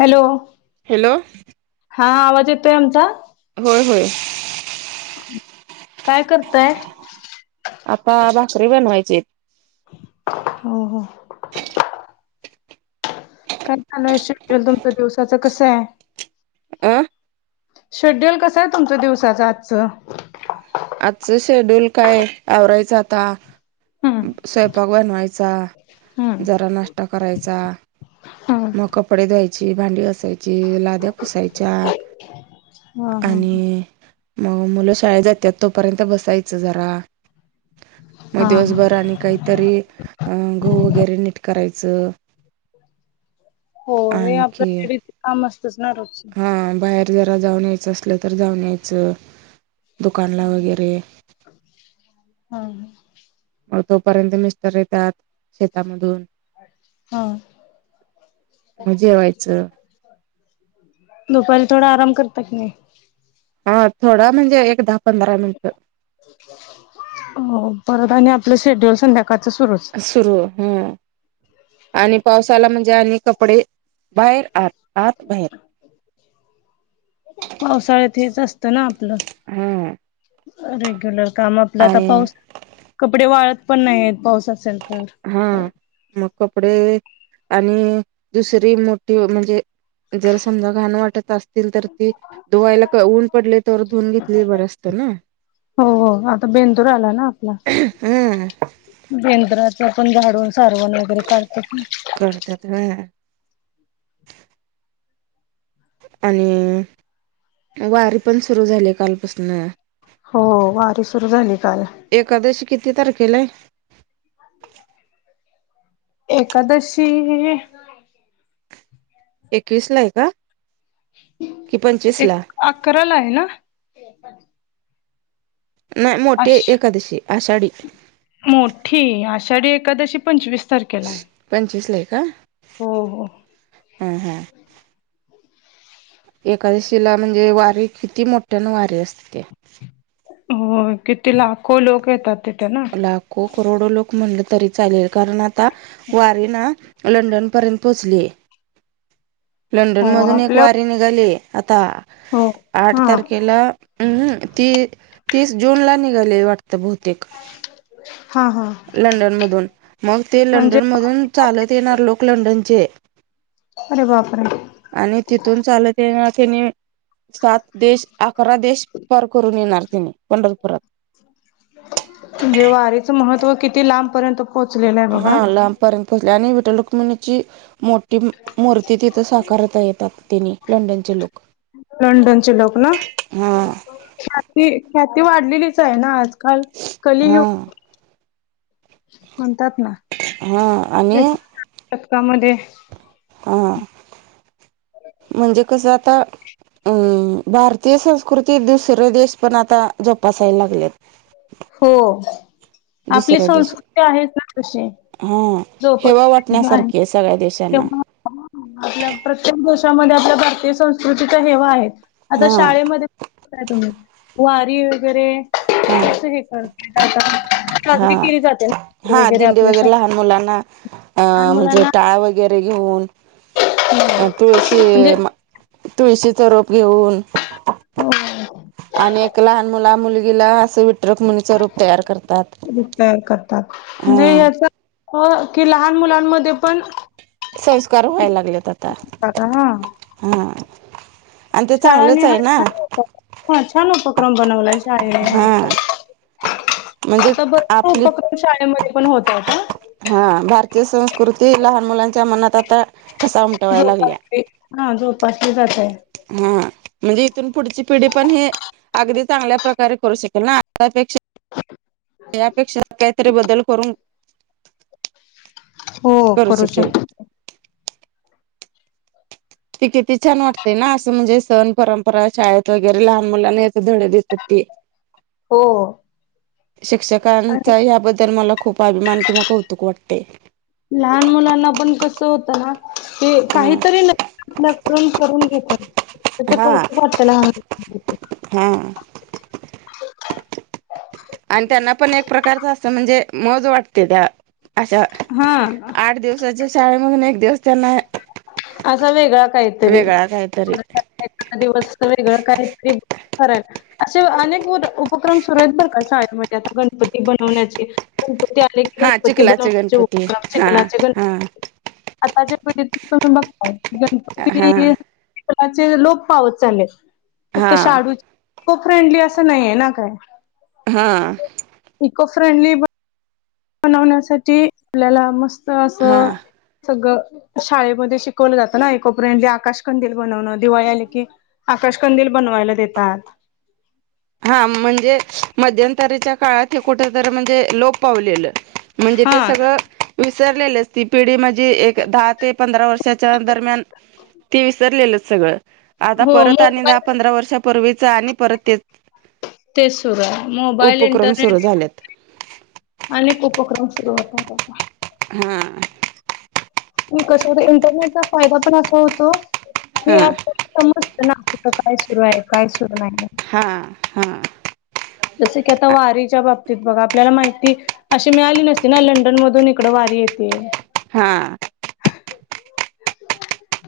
Hello hello हां हां बजेतो तर होय होय काय करतय आता भाकरी बनवायचे हो हो काय चालू आहे शेड्यूल तुमचं दिवसाचं कसं आहे अह शेड्यूल कस आहे तुमच्या दिवसाचं आजचं आजचं शेड्यूल काय आवरायचं आता हम्म. स्वयंपाक बनवायचा हम्म. जरा नाष्ट्ता करायचा. हम्म. मग कपडे धवाय. भांडी असासायची लाद्या फसायच्या हा हा हा. आणि मग मुलं शाळेत जातात तोपर्यंत बसायचं जरा मग हा दिवसभर हा आणि काहीतरी अं गो वगैरे नीट करायचं. हो हे आपल्या काम असतच ना रोज ह बाहेर जरा जाऊन यायचं असलं तर जाऊन यायचं दुकानला हम् वगैरे हम हम् ह मग तोपर्यंत मिस्टर येतात शेतामधून हा मजे व्हायचं [inaudible] दुपारी थोडा आराम करतात नाहीी हा थोडा म्हणजे एक दहा पंधरा मिनिटं. अच. हो परत आणि आपलं शेड्युल संध्याकाळचं सुरूच सुरू ह आणि पावसाला म्हणजे आणि कपडे बाहेर आ. आत बाहेर. पावसाळ्यातच असतं ना हा आपलं रेग्युलर काम आपला आता आणि पाऊस कपडे वाळत पण नाही आहेत पाऊस असेल तर हा मग कपडे आणि दुसरी मोठी म्हणजे जर समजा घाण वाटत अस. तर ती धुवायला ऊन पडले तर धुून घेतली बर असत ना. हो हो आता बेंदूर आला ना आपला हम्म म्हणजे यंत्राच आपण झाडून सारवण वगैरे काढत ना. करतात म आणि वारी पण सुरू झाली कालपासून हो वारी सुरू झाली काल. एखकादशी किती तारखेला आहे. एकादशी एकवीस ला आहे का कि पंचवीस ला अकरा ला आहे ना. नाही मोठे आश एखकादशी आषाढी मोठी आषाढी एखकादशी पंचवीस तारखेला आहे. पंचवीस ला आहे का? हो हो. हम् हम्. एकादशीला म्हणजे वारीे किती मोठ्यानं वारीे असते ते हो किती लाखो लोक येतात तिथे ना. लाखो करोडो लोक म्हणल तरी चालेल कारण आता वारिना लंडनपर्यंत पोहोचली. लंडन हो मधून एक आपल्या वारी निघाली आता हो. आठ हा तारखेला हम्म ती तीस जून ला निघाले वाटत बहुतेक हा हा. लंडन मधून मग ते म्हणजे लंडन मधून चालत येणार लोक लंडनचे अरे वापर आणि तिथून चालतेना त्यांनी सात देश अकरा देश पार करून येणार तिने पंढरपुरात म्हणजे वारीचं महत्त्व किती लांबपर्यंत पोहोचलेलं आहे हा बघा. लांबपर्यंत पोचले आणि विठ्ठल रुक्मिणीची मोठी मूर्ती तिथं साकारता येतात तिने लंडनचे लोक लंडनचे लोक ना हा ती ख्याती वाढलेलीच आहे ना आजकाल हा कलीयुग म्हणतात ना हा आ् एक शतकामध्ये हा म्हणजे कसं आता अम् भारतीय संस्कृती दुसरे देश पण आता जोपासायला लागलेत. हो. आपली दुसऱ्या देश संस्कृती आहे ना कशी हा झोप हेवा वाटण्यासारखी आहे सगळ्या देशात. तेव्हा आपल्या प्रत्येक देशामध्ये आपल्या भारतीय संस्कृतीचा हेवा आहे, आता हा शाळेमध्ये तुम्ही वारी वगैरे हां कसं हे कर हा हा दिंडी आपल्या शाळेत वगैरे लहान मुलांना अ लहान म्हणजे मुलांना टाळ वगैर वगैरे घेऊन तुळशी म्हणजे तुळशी सरोप घेऊन हो आणि एक लहान मुला मुलगीला असं विटरक म्हण रर करतात म्हणजे हा याच हो की लहान मुलांमध्ये पण संस्कार व्हायला लागलेत आता हा हा आणि ते शाळांनी चांगलंच हा आहे ना, छान उपक्रम हा छान उपक्रम बनवलाय शाळेने हा म्हणजे आता बर आपली उपक्रम शाळेमध्ये पण होतय का, हा भारतीय संस्कृती लहान मुलांच्या मनात आता ठसा उमटवायला जोप लागल्या हा जोपासली जातय हा म्हणजे इथून पुढची पिढी पण हे अगदी चांगल्या प्रकारे करू शकेल ना आपेक्षा यापेक्षा काहीतरी बदल करून हो करू शक ती किती छान वाटते ना असं म्हणजे सण परंपरा शाळेत वगैरे लहान मुलांना याेत धडे दिसत ती हो आणि शिक्षकांचा याबद्दल मला खूप अभिमान किंवा कौतुक वाटते. लहान मुलांना पण कसं होतं ना हे ह काहीतरी न, ल करून करून घेतात त्या त उ वाटत, हां आणि त्यांना पण एक प्रकारच असत म्हणजे मोज वाटते त्या अशा हा आठ दिवस शाळेमधून एक दिवस त्यांना असा वेगळा काहीतरी वेगळा काहीतरी दिवस वेगळं काहीतरी खराय असे अनेक उपक्रम सुरू आहेत बरं का ाळे म्हणजे आता गणपती बनवण्याचे गणपती आले की हा गणपती चिखलाचे बनवम गणपती हा कलाचे हा गणपती आताच्या पिढीत तुम्ही बघताय हा गणपती लाचे लोक पावत चालेत फक्त हा शाडू को फ्रेंडली असं नाहीये ना काय हा इको फ्रेंडली बनवण्यासाठी आपल्याला मस्त हा असं सगळं शाळेमध्ये शिकवलं जातं ना एकोपरेंडली आकाश कंंदल बनवणं दिवाळी आली की आकाशकंदील बनवायला देतात हा म्हणजे मध्यंतरीच्या काळात हे कुठंतरी म्हणजे लोप पावलेलं म्हणजे हा ते सगळं. विसरलेलीच ती पिढी म्हणजे एक दहा ते पंधरा वर्षाच्या दरम्यान ते विसरलेल सगळं आता हो परत आणि दहा मोबाईल पंधरा वर्षापूर्वीच आणि परत ते तेच सुरु हाय मोबाईल उपक्रम सुरू इंटरनेट झालेत अनेक उपक्रम सुरू होतात आता हा कसं होत इंटरनेटचा फायदा पण असा होतो की हा आप समजत ना कुठं काय सुरू आहे काय सुरू नाही हां हां जस की आता वारीच्या बाबतीत बघा आपल्याला माहिती अशी मिळाली नसती ना लंडन मधून इकड वारी येते हा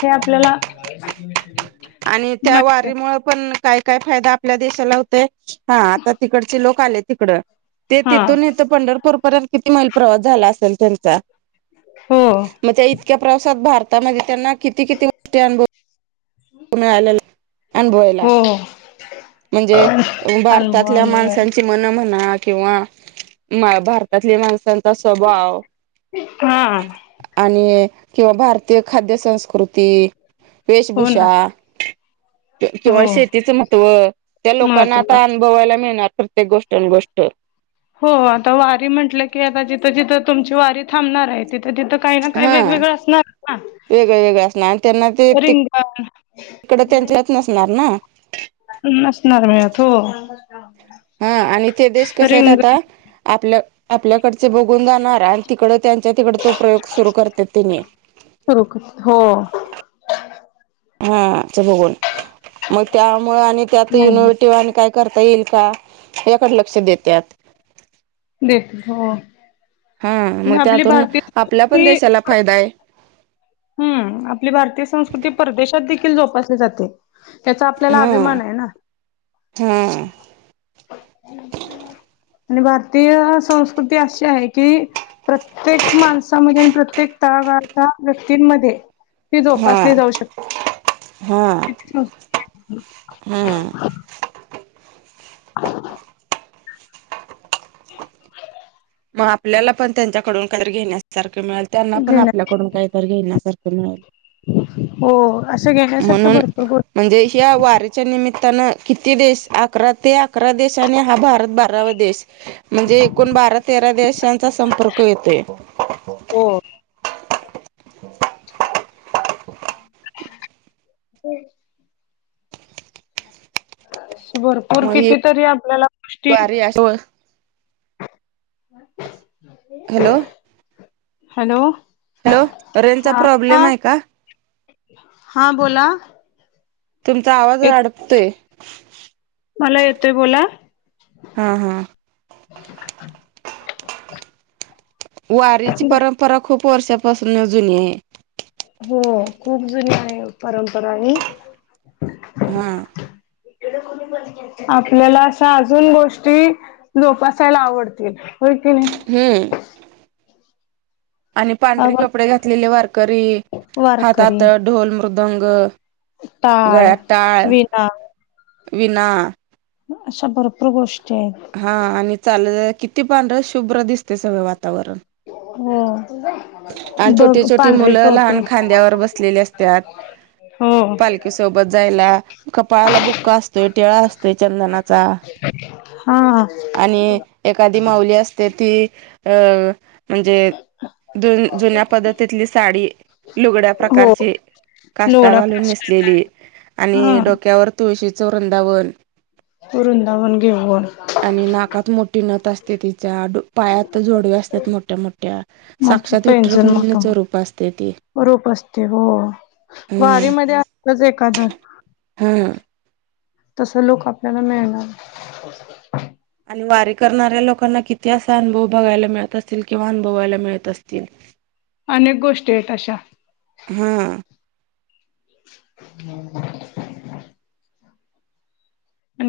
हे आपल्याला आणि त्या माहिती वारीमुळे पण काय काय फायदा आपल्या देशाला हो ते हा आता तिकडचे लोक आले तिकड ते हा तिथून पंढरपूरपर्यंत किती मैल प्रवास झाला असेल त्यांचा हो मग त्या इतक्या प्रवासात भारतामध्ये त्यांना किती किती गोष्टी अनुभव. त मिळालेल अनुभवायला. हो म्हणजे भारतातल्या अनुभवांवर माणसांची मन म्हणा किंवा. म भारतातल्या माणसांचा स्वभाव, हा आणि किंवा भारतीय खाद्य संस्कृती, हो वेभूष [inaudible] ना अनुवायला हो महत्व मिळणार प्रत्येक गोष्ट आणि गोष्ट हो आता वारी म्हटलं की आता जिथं जिथं तुमची वारी थांबणार आहे तिथं तिथं काही ना काही हा वेगवेगळ असणार ना वेगळे वेगळे असणार आणि त्यांना ते रिंगन. तिकड त्यांच नसणार ना [inaudible] हा आणि इ ते देश कस आहेत रिंगण आता, आपलं आपल्याकडचे बघून जाणार आणि तिकड त्यांच्या तिकड तो प्रयोग सुरू करते तिने सुरू हो हा च बघून मग त्यामुळे आणि त्यात हो युनिव्हर्टी आणि काय करता येईल का याकडे लक्ष देतात देेत हो हा मग म्हणजे आपली त्यातून भारतीय आपल्या पण संस्कृती देशाला फायदा आहे हम्म आपली भारतीय संस्कृती परदेशात देखील जोपासली जाते. त्याचा आपल्याला हा अभिमान आहे ना हा आणि भारतीय संस्कृती अशी आहे की. प्रत्येक माणसा म्हणजे आणि प्रत्येक तळागाळाचा म ती हा जोपासली जाऊ हा शकते हा [unintelligible] [unintelligible] मग आपल्याला पण त्यांच्याकडून काहीर घेण्यासारखं मिळेल त्यांना पण आपल्या घेण्या डून काहीत घेईण्यासारखं मिळेल हो असं घेण्यासारखं म्हणून भरपूर गो म्हणजे ह्या वारीच्या निमित्तानं किती देश अकरा ते अकरा देश आणि हा भारत बारावा देश म्हणजे एकूण बारा तेरा देशाचा संपर्क येतोय. हो [unintelligible] भरपूर मग ही कितीतरी आपल्याला गोष्टी वारी अशी हॅलो. हॅलो. हॅलो रेजचा हा प्रॉब्लेम हा आहे का? हा बोला.. तुमचा आवाज येत अडकतोय मला येतोय बोला. हा हा [unintelligible] वारीची परंपरा खूप वर्षापासून अ जुनी आहे, हो खूप जुनी आहे परंपरा आणि हम्म. [unintelligible] आपल्याला अशा अजून गोष्टी जोपासायला आवडतील होय की नाही? हम्म. आणि पांढरी नाही कपडे घातलेले वारकरी हातात वारकरी ढोल मदुंग, टाळ गळ्यात टाळ, विणा विना, अशा भरपूर गोष्टी आहेत. हा आणि चाल किती पांढर शुभ्र दिसते सगळं वातावरण. हो. आणि छोटी, बघ छोटी पांढरी मुलं टोपी लहान खांद्यावर बसलेली असतात. हो पालखीसोबत जायला कपाळाला बुक्क असतोय, टिळा असतोय चंदना. हा. ए एखादी माऊली असते ती म्हणे हा [unintelligible] ज जुन्या पद्धतीतली साडी लुगड्या हो प्रकारची काष्टा लोडा घालून काष्टा नेसलेली हा आणि डोक्यावर तुळशीचं वृंदावन वरुंदावन घेऊण वर आणि नाकात मोठी नत असते तिच्या पायात तर जोडवे असतात मोठ्या, मोठ्या, मोठ साक्षात पेंझन मोठ, विठ्ठलरुक्मिणीचं रूप असते ती मोठ रूप असते हो हम्म वारी मध्ये असतच एखादं हम्म. तस लोक आपल्याला मिळणात. [unintelligible] आणि वारी करणाऱ्या लोकांना किती असा अनुभव बघायला मिळत असतील किंवा अनुभवायला मिळत असतील. ह [unintelligible] अनेक गोष्टी आहेत अशा. हम्म. हम् [unintelligible] आणि